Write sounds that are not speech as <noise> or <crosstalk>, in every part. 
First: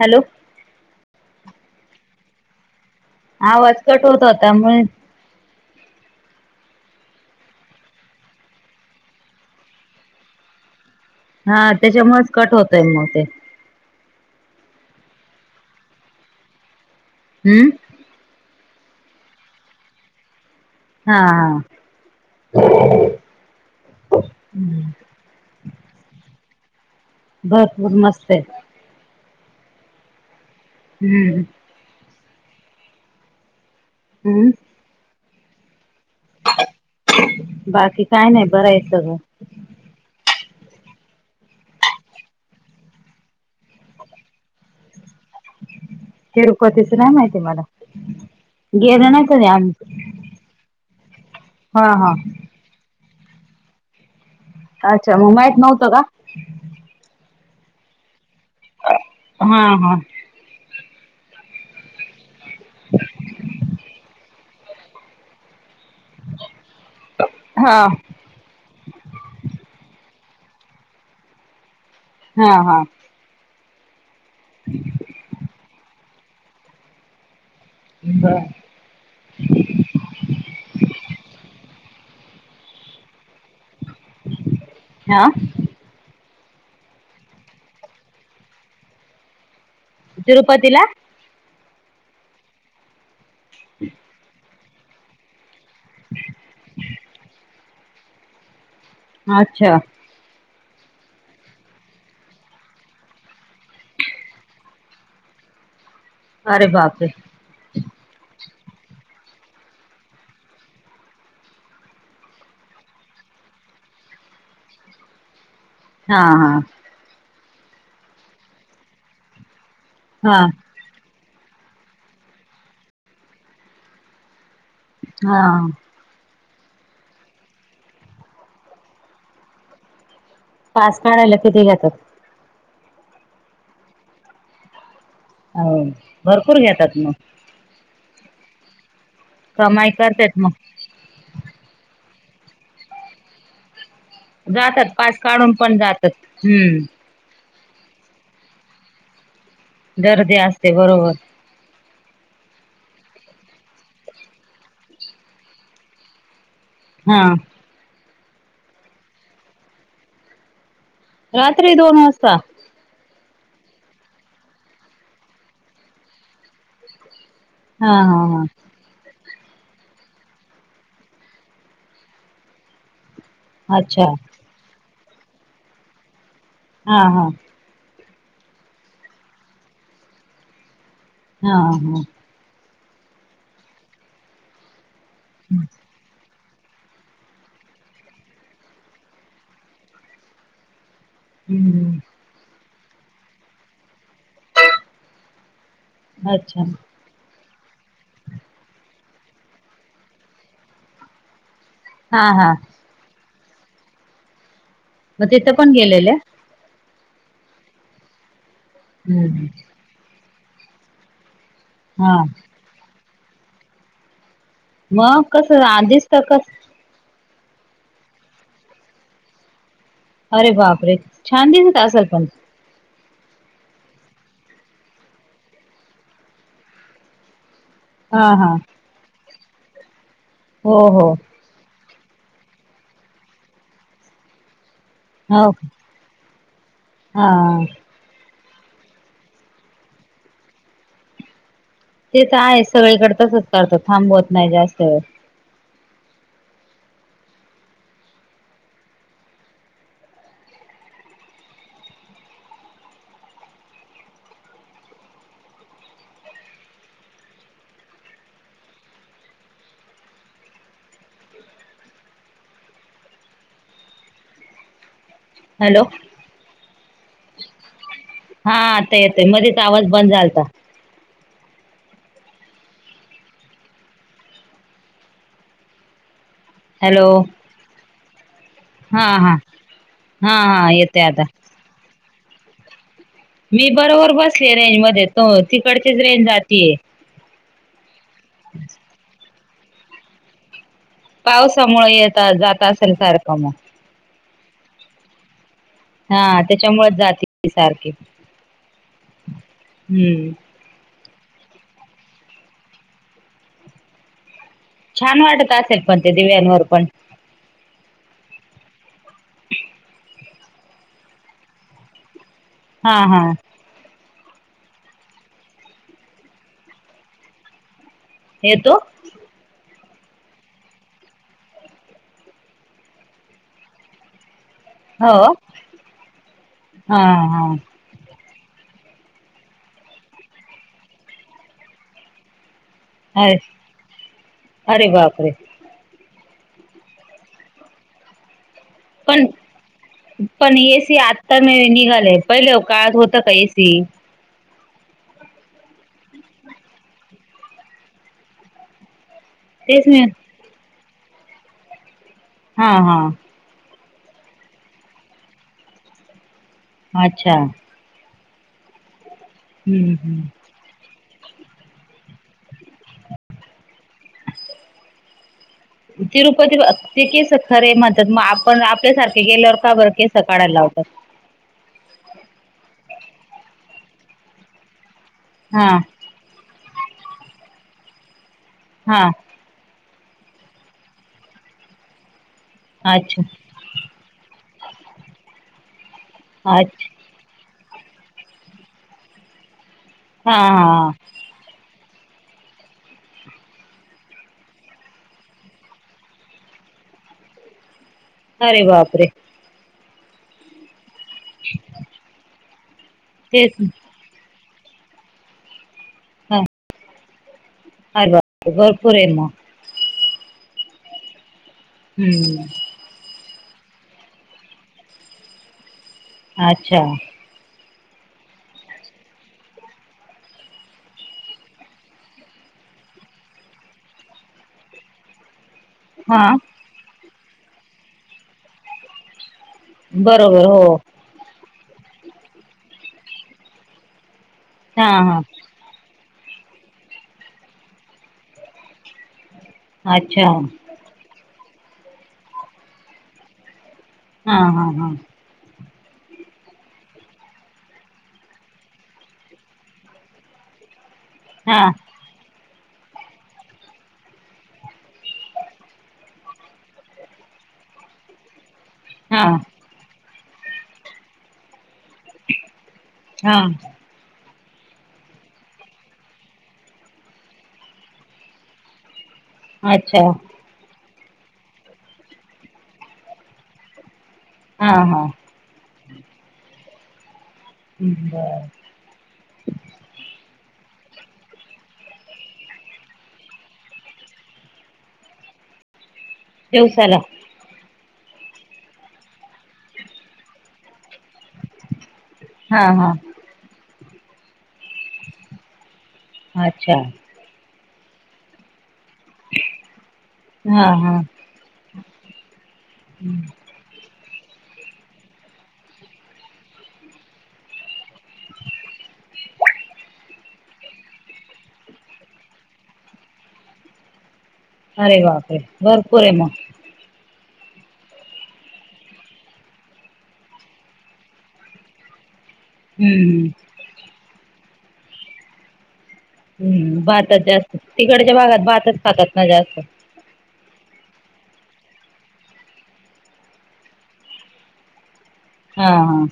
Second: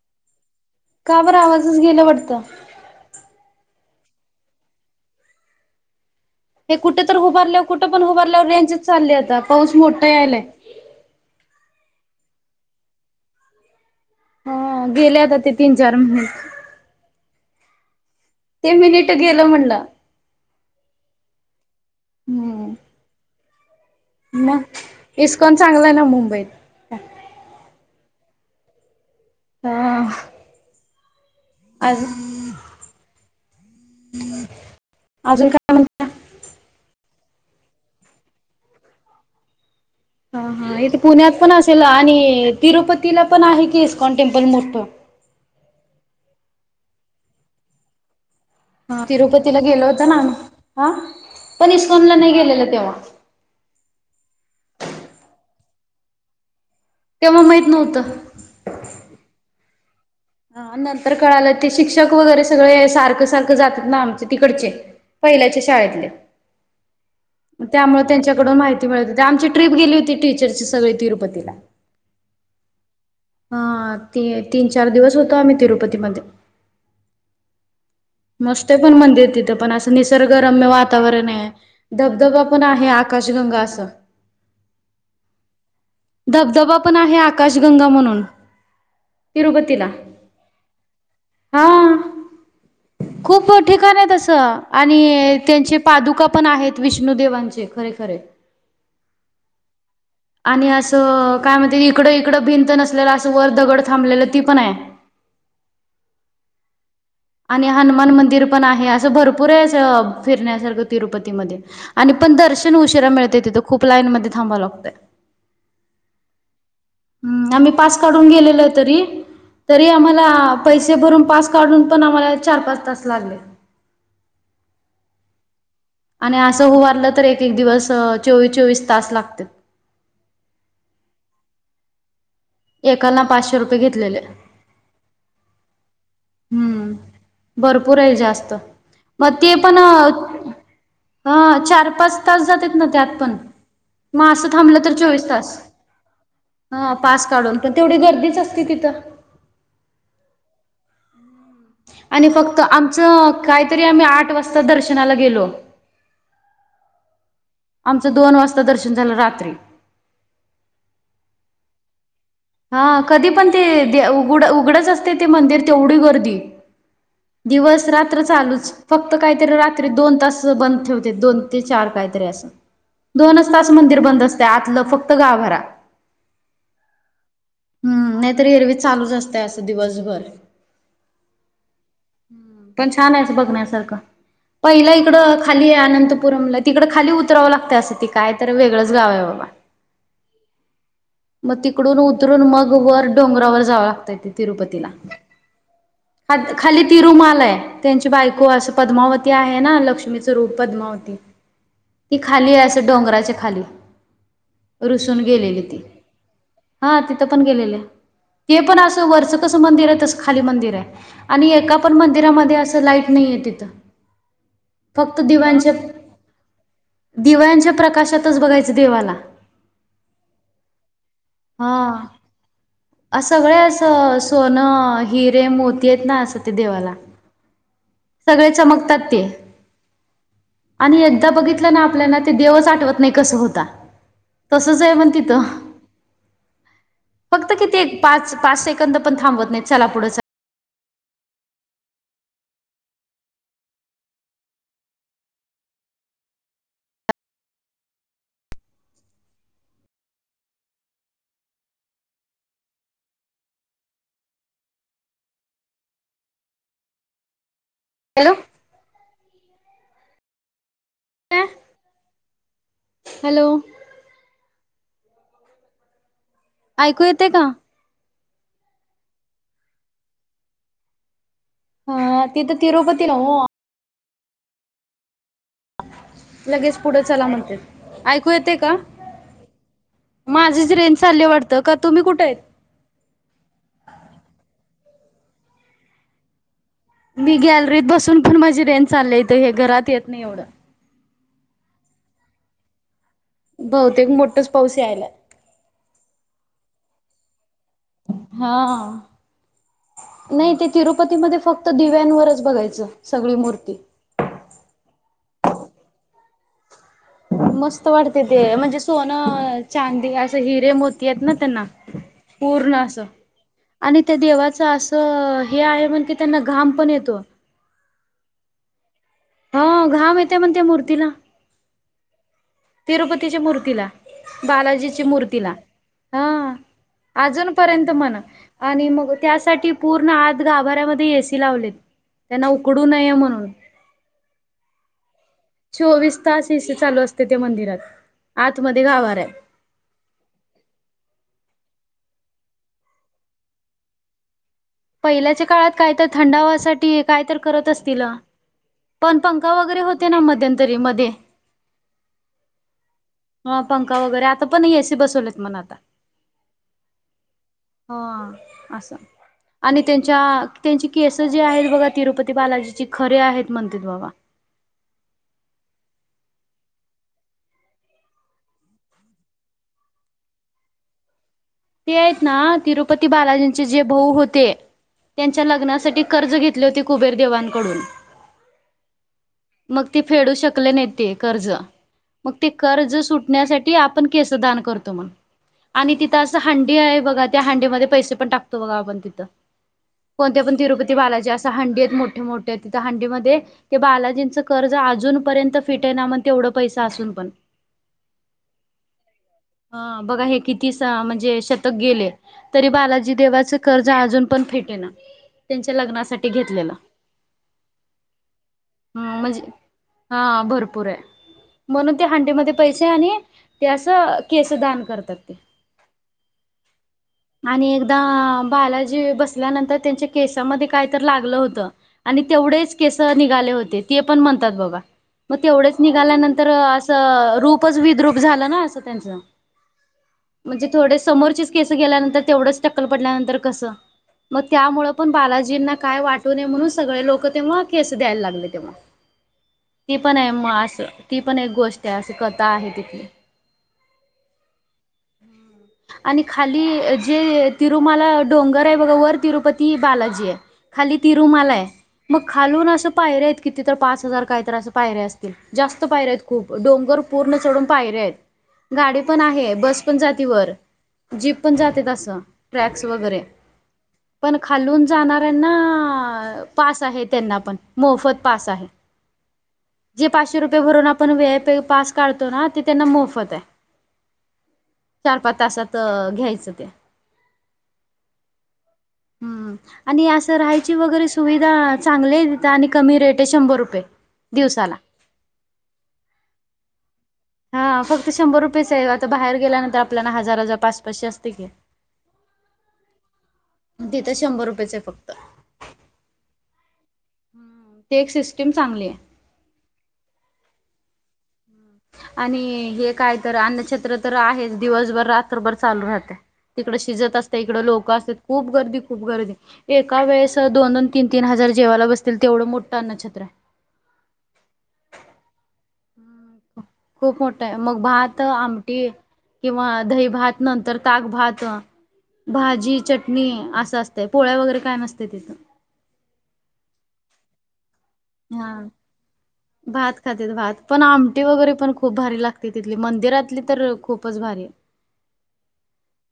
Hello का बरं आवाजच गेला वाटतं आवाज कट होत होता मन ते कुटतर उभारल्यावर कुट पण उभारल्यावर रेंजच चाल्ली आता पाऊस मोठा यायलाय हां तेज्यामुळच कट होतोय मग ते हां गेले आता ते तीन चार महिने हंम ते मिनिट गेलं म्हडलं हा हा हम्म मग इस्कॉन चांगलाय ना मुंबईत भरपूर मस्तए हां हम् आज <unintelligible> हम् आजून काय मनताय बाकी काय नाई बराय सगळं हा हा इत पुण्यात पण असेल आणि तिरुपतीला पण आहे कि इस्कॉन टेम्पल मोठं तिरुपतीच नाय माहिती मला हं गेलं नाही कधी तिरुपतीला गेलो आम्ही होत ना हा पण हा हा इस्कॉनला नाइ गेलेलो तेवा अच्छा मग माइत नव्हतं का तेवा माइत नव्हतं हं हां हं नंतर कळालं ते शिक्षक वगैरे सगळे सारक सारक जातात ना आमचे तिकडचे पहिल्याच्या शाळेतले म हा त्यामुळ त्यांच्याकडून माहिती मिळत हुती आमची ट्रीप गेली होती टीचरची सगळी तिरुपतीला हां हां हां ते तीन चार दिवस हुतो आम्ही तिरुपतीमदे बर मस्तए पण मंदिर तित पण असं निसर्गरम्य वातावरणए धबधबा पण आहे आकाशगंगा आसं हां धबधबा पण आहे आकाशगंगा म्हणून तिरुपतीला तिरुपतीला हां खूप ठिकाणाय तसं आणि त्यांचे पादुका पण आहेत विष्णुदेवांचे खरे खरे आच्छा आणि असं काय म्हणतात इकडं इकडं भिंत नसलेलं असं वर दगड थांबलेलं ती पणाय अरे बापरे. आणि हनुमान मंदिर पण आहे. असं भरपूर आहे अस फिरण्यासारक तिरुपतीमदे आणि पण दर्शन उशिरा मिळतय तित. खूप लाईन मदे थांबाव लागतंय. हा हा. ह् आमी पास काढून गेलेलो तरी तरी आमाला हा पैसे भरून पास काढून पण आम्हाला चार पाच तास लागले. हा. आणि असं हुबारलं तर एक एक दिवस चोवीस चोवीस तास लागत्यात. पास काढायला किती घेतात? एकाला पाचशे रुपये घेतलेले. हाव. हम्म भरपूराय जास्त म ते पण कमाई करतात मग अं चार पाच तास जातेत न त्यात पण. म असं थांबलं तर जातात पास चोवीस काढून तास पण जातात हम्म हं. पास काढून. पण तेवढी गर्दीच असते तिथं. गर्दी असते, बरोबर. आणि फक्त आमचं. कायतरी आम्ही आठ वाजता दर्शनाला गेलो. हा. आमचं दोन वाजता दर्शन झालं रात्री. रात्री दोन वाजता? हा कधी पण ते दे उघड उघडच असते ते मंदिर तेवढी गर्दी. दिवस हा हा रात्र हा चालूच. फक्त कायतरी रात्री दोन तास बंद ठेवते. दोन ते चार कायतरी असं, दोनच तास मंदिर अच्छा बंद असतयं आतलं फक्त गाभारा. हा हा. हम्म नाईतर एरवी चालूच असतय असं दिवसभर. हा हा. ह्म पण छाने असं बघण्यासारखं. पईला इकडं खालीय आ नंत- पुरमला तिकडे खाली उतरावं लागतं असं. ते कायतर वेगळंच गावय बाबा. म तिकडून हम्म उतरून मग वर डोंगरावर जावं लागतय ते तिरुपतीला. आद् अच्छा खाली तिरुमालाय त्यांची बायको असं पद्मावती आहे ना लक्ष्मीच रूप पद्मावती. ती हा हा खालीय असं डोंगराच्या खाली रुसून मग तिथं गेलेली पण ती. गेलेले हा तिथं पण गेलेल्या, ते पण असं वरच हम्म कसं मंदिराय तसं खाली मंदिराय् आणि एकापण हा मंदिरामध्ये असं लाईट नईये तिथ. म कसं आ दिसतं कस् दिव्यांच्या प्रकाशातच बघायचं देवाला. अरे बापरे. छान दिसत असेल पण हा. अस होय असं सोनं, हिरे, मोतीयत ना असं ते देवाला हा सगळे हा चमकतात ते हो अणि हो एकदा बघित -लना आपल्याला ते देवच आठवत नई कसं होता. तसचय म्हण तिथं. हो हा फक्त किती एक पाच पाच सेकंद पण थांबवत नईत चला पुढं च् ते त आयेच सगळीकडं तसंच करतात. थांबवत नाई जास्त वेळ. Hello <unintelligible> hello. हॅलो. ऐकू येते का? हा आता येतय मध्येच आवाज बंद झल्ता. हा तिथं तिरुपतीला हो लगेच पुढं हॅलो चला म्हणतेत, ऐकू येते का? हा हा हा हा माझीच रेंज येतोय आता चालली वाटतं, का तुम्ही कुठे आहे? मी बरोबर बसलीय रेंज मध्ये तो तिकडचीच रेंज जातीय. मी गॅलरीत बसून पण माझी रेंज चाललिय इथ हे घरात येत नाही एवढं. पाऊसामुळ येता जात असेल सारखं मग. बहुतेक मोठच पाऊस यायलाय. हा त्याच्यामुळेच जाते ती सारखी. हा हम्म नाही ते तिरुपतीमध्ये फक्त दिव्यांवरच बघायचं सगळी मूर्ती. छान वाटत असेल पण ते दिव्यांवर पण. मस्त वाटते ते म्हणजे सोनं, चांदी, असं हिरे, मोती आहेत ना त्यांना पूर्ण हा अस. हा आणि त्या देवाचं असं हे आहे म्हण की त्यांना घाम पण येतो. येतो हो घाम येते म्हणते मूर्तीला. तिरुपतीच्या मूर्तीला बाला जीची हो मूर्तीला हा, हा आजुन हा पर्यंत मणा आणि मग त्यासाठी पूर्ण आत गाभाऱ्यामध्ये ए सी लावलेत. त्यांना उकडू नये अरे म्हणून. अरे बापरे! चोवीस तास ऐसी चालू असते त्या मंदिरात, आतमध्ये पण गाभाऱ्यात. पण ए सी आत्ता निघाले, पहिले काळात होत का ए सी? पहिल्याच्या काळात काय तर थंडावासाठी काय तर करत असतील. पण पंखा वगैरे तेच मी होते ना मध्यंतरी मध्ये. हा हा ह पंखा वगैरे, आता पण ए सी बसवलेत म्हण आता. अच्छा हा अस आणि हम्म त्यांच्या हम्म त्यांची केस जी आहेत बघा, तिरुपती बालाजीची खरे आहेत म्हणतेत बाबा. <inaudible> तिरुपती ते केस खरे म्हणतात, मग आपण आपल्यासारखे गेल्यावर का बरं केस काढायला लावतात? ते आहेत ना तिरुपती बालाजींचे जे भाऊ होते त्यांच्या हा लग्नासाठी कर्ज घेतले होती कुबेर देवांकडून हा मग ते फेडू शकले नाही ते कर्ज मग ते कर्ज अच्छा सुटण्यासाठी आपण केस दान करतो मग आणि तिथं असं हंडी अच्छा आहे बघा त्या हंडी मध्ये पैसे पण टाकतो बघा आपण तिथ हा कोणत्या पण हा तिरुपती बालाजी अस हंडी आहेत मोठे मोठे तिथ हंडीमध्ये ते बालाजींचं कर्ज अजूनपर्यंत फिटे ना, म्हण तेवढं पैसा असून पण अरे बापरे! हा बघा हे किती सा म्हणजे शतक गेले तरी बालाजी देवाच तेच कर्ज जा अजून पण फिटे ना त्यांच्या लग्नासाठी ह घेतलेलं. अरे बापरे भरपूर आहे हम्म मग म्हणजे हा भरपूर आहे. म्हणून ते हम्म हांडीमध्ये पैसे आणि ते असं केस दान करतात ते अच्छा आणि एकदा बालाजी बसल्यानंतर त्यांच्या केसामध्ये काय तर लागलं होतं. आणि तेवढेच केसं निघाले होते ते पण म्हणतात बाबा म तेवढेच हा निघाल्यानंतर असं रूपच विद्रूप झालं ना असं त्यांच. बरोबर म्हणजे हो थोडे समोरचेच केस गेल्यानंतर तेवढंच टक्कल पडल्यानंतर कसं मग हा त्यामुळे पण हा बालाजींना काय वाट टू नये म्हणून सगळे लोकं तेव्हा केसं द्याय लागले तेव्हा ते पण अच्छा आहे म असं ती पण एक गोष्ट आहे अशी कथा आहे तिथली. हा हा हा. आणि खाली जे तिरुमाला डोंगर आहे बघा वर तिरुपती बालाजी आहे. खाली हा तिरूमलाय मग खालून असं पायऱ्या आहेत किती तर पाच हजार कायतर असं पायऱ्या असतील. जास्त पायऱ्या आहेत खूप डोंगर पूर्ण चढून पायऱ्या आहेत. गाडी पण हा आहे बस पण जाती वर. जीप पण जातेत असं ट्रॅक्स वगैरे. हा पण खालून जाणाऱ्यांना पास आहे त्यांना पण मोफत पास आहे. <inaudible> अच्छा जे पाचशे रुपये भरून आपण वी आय पी पास काढतो ना ते त्यांना मोफत आहे. हा हा चार-पाच तासात घ्यायचं ते. <unintelligible> हम्म. आणि असं राहायची वगैरे सुविधा चांगली आहे तिथं आणि कमी रेट आहे शंभर रुपये दिवसाला. दिवसाला हा फक्त शंभर रुपयेच आहे आता बाहेर गेल्यानंतर आपल्याना हजार हजार पाच-पाचशे असते की. हा हा. तिथ शंभर रुपयेचं आहे फक्त. अच्छा. ती एक सिस्टीम चांगली आहे. हा हा हा. आणि हे काय तर अन्नछत्र तर आहेच दिवसभर रात्रभर चालू राहते. तिकडं शिजत असते इकडं लोकं असतात खूप गर्दी खूप गर्दी. एका वेळेस दोन-दोन, तीन-तीन हजार जेवायला बसतील तेवढं मोठं अन्नछत्र आहे. अरे बापरे! भरपूर आहे म. खूप मोठा आहे मग भात, आमटी किंवा दही भात नंतर ताक भात भाजी, चटणी हम्म असं असतयं पोळ्या वगैरे काय नसतयं तिथं. हम्म भातच जास्त तिकडच्या भागात हा भातच खातात ना जास्त. भात खातेत भात पण आमटी वगैरे पण खूप भारी लागते तिथली मंदिरातली तर खूपच भारी. <inaudible> हा हा.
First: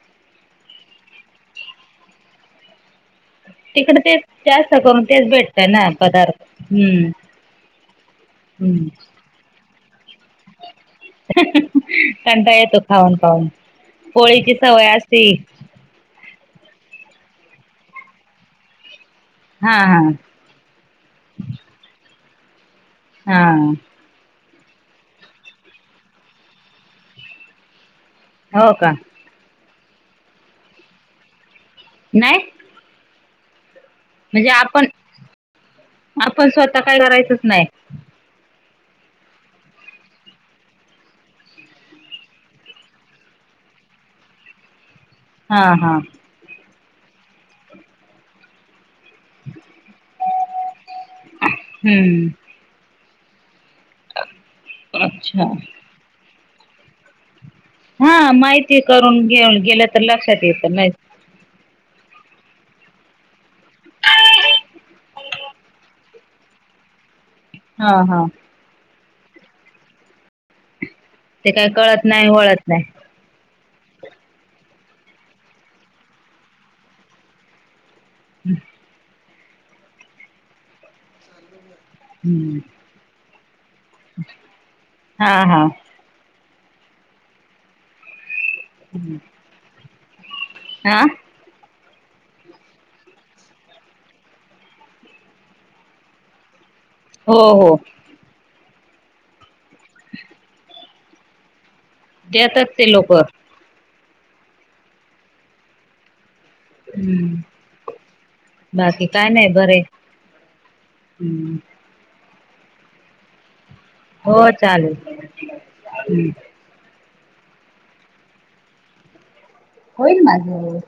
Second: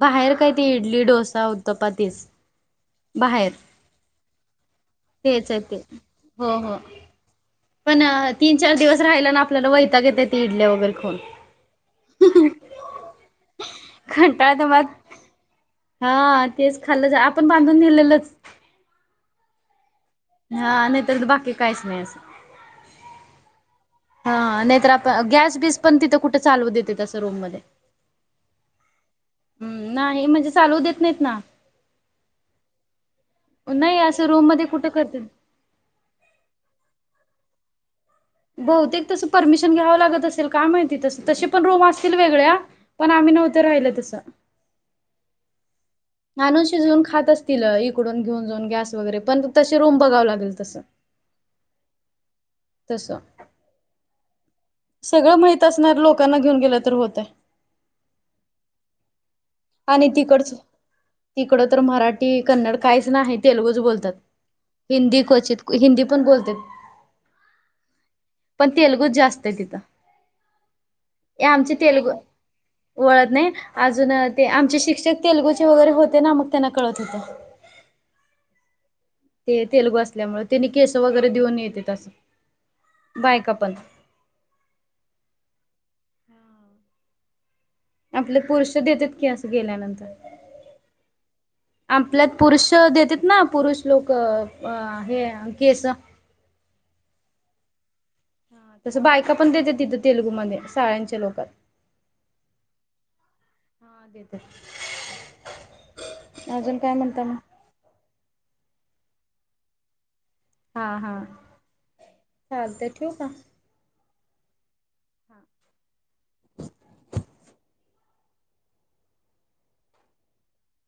बाहेर काय ते इडली, डोसा, उत्तापा तेच बाहेर. तिकडे तेच जास्त करून तेच आहे भेटतय ते ना पदार् हो हो पण तीन-चार हम्म दिवस राहिला ना आपल्याला वैताग येतंय ती इडल्या वगैरे खाऊन. कंटाळा येतो खाऊन-खाऊन पोळीची सवय असती. हां तेचं खाल्लं जातं आपणं बांधून दिलेलंच हां हां हां नाहींतरं बाकी कांहींच नाहीं असं हां. हां नाहींतरं आंप गॅस बीस पणं तिथं कुठं चालवूं देते तसं रूंम मध्यें. हो कां. हम्मं नाहीं म्हणजे चालवूं देतं नाहींत नां. नाहीं. नाहीं असं. रूम म्हणजे मध्ये कुठं करते आपणं आपणं स्वंतः कायं करायचंच नाहीं. बहुतेक तसं परमिशन घ्यावं लागतं असेल कां माहिती तसं तसे पणं रूंम असतील वेगळ्यां. पणं आम्हीं नव्हतं राहिलं तसं. हां हां. आणूंशी घेऊंन खातं असतील इकडूंन घेऊन जाऊंन गॅस वगैरें पणं तसे रूंम बघावं लागेल तसं. हम्मं. तसं. अं सगळं माहित असणारं लोकांना घेऊंन गेलं तरं होतं. हां माहिती करूंन घेऊंन. आणि तिकडचं तिकडं तरं मराठी कन्नड कांहींच नाहीं तेलुगू चं बोलतांत. हिन्दी क्वचित हिन्दी पणं बोलते. हां हां. पणं तेलगू चं जास्तं आहे तिथं ते काही आमचे कळत तेलगू. नाही वळत नाही वळतं नाहीं अजूंन ते आमचे शिक्षक तेलुगूचे वगैरें होते नां मगं त्यांना कळतं होते. हम्मं तेलुगू असल्यांमुळें त्यांनी केस वगैरें देऊंन येते असं. हम्मं. बायकां पणं. हां हां. आपले पुरुष देतांत की असं गेल्यांनंतर. हां. आपल्यांत पुरुष देतेत नां पुरुष लोकं हे केस. हो हो. हां तसं बायकां पणं देते तिथं तेलुगूमध्यें. शाळ्यांच्या लोकांत. देतांत ते लोकं. हां देतांत हम्मं बाकी कायं नाहीं बरे. हां हां हम्म चालां ठीऊं कां? हो चालेल. होईल माझं.